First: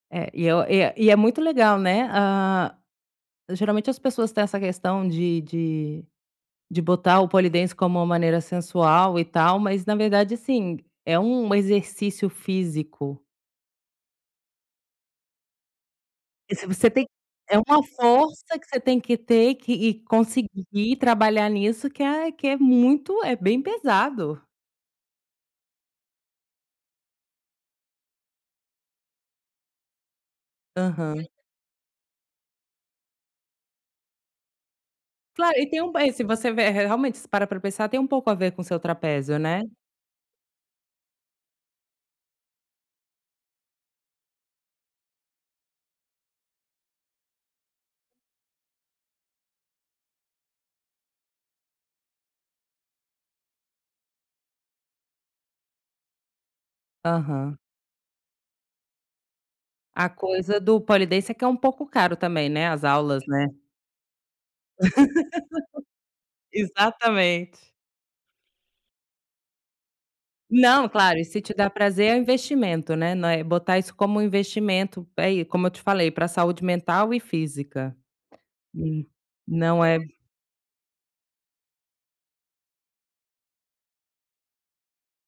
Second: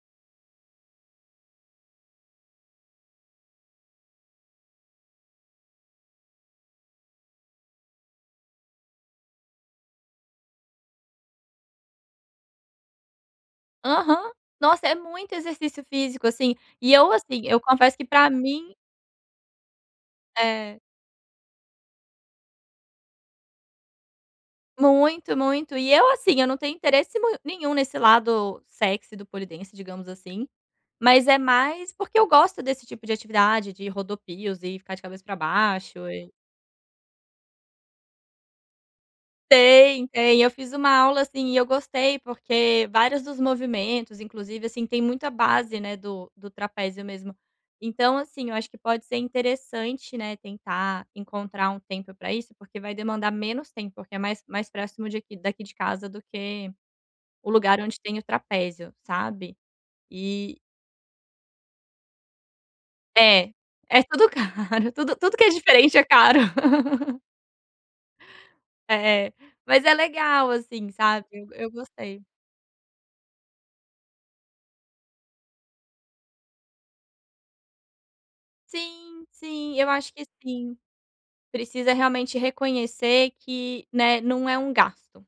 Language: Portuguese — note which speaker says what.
Speaker 1: É, e eu e é e é muito legal, né. Ah, geralmente as pessoas têm essa questão de de de botar o pole dance como uma maneira sensual, e tal, mas na verdade, assim, é um exercício físico.
Speaker 2: Aham. Nossa, é muito exercício físico,
Speaker 1: E
Speaker 2: assim.
Speaker 1: se você
Speaker 2: E
Speaker 1: tem
Speaker 2: eu, assim,
Speaker 1: é
Speaker 2: eu
Speaker 1: uma
Speaker 2: confesso que para
Speaker 1: força que
Speaker 2: mim
Speaker 1: você tem que ter que e
Speaker 2: É.
Speaker 1: conseguir trabalhar nisso, que é que é muito é bem pesado.
Speaker 2: Muito, muito. E eu assim, eu não tenho interesse mui nenhum nesse lado sexy do pole dance, digamos assim,
Speaker 1: Aham.
Speaker 2: mas é mais porque eu gosto desse tipo de atividade, de rodopios, e ficar de cabeça para
Speaker 1: Claro, e tem um
Speaker 2: baixo,
Speaker 1: bem se
Speaker 2: e
Speaker 1: você vê re realmente, se parar para pensar, tem um pouco a ver com seu trapézio, né.
Speaker 2: Tem, tem. Eu fiz uma aula, assim, e eu gostei, porque vários dos movimentos, inclusive, assim, tem muita base, né, do do trapézio mesmo. Então assim, eu acho que pode ser interessante, né, tentar encontrar um tempo para isso, porque vai demandar menos tempo, porque é mais mais próximo de aqui daqui de casa do que o
Speaker 1: Aham.
Speaker 2: lugar onde tem o trapézio, sabe.
Speaker 1: A
Speaker 2: E
Speaker 1: coisa do pole dance é que é um pouco caro também, né, as aulas, né.
Speaker 2: É. É tudo caro. Tudo tudo que é diferente é caro.
Speaker 1: Exatamente.
Speaker 2: É. Mas é legal,
Speaker 1: Não,
Speaker 2: assim,
Speaker 1: claro, e
Speaker 2: sabe,
Speaker 1: se
Speaker 2: e
Speaker 1: te dá
Speaker 2: eu
Speaker 1: prazer, é
Speaker 2: gostei.
Speaker 1: investimento, né, não é botar isso como um investimento. É e, como eu te falei, para saúde mental e física. E
Speaker 2: Sim, sim,
Speaker 1: não
Speaker 2: eu acho
Speaker 1: é
Speaker 2: que sim. Precisa realmente reconhecer que, né, não é um gasto.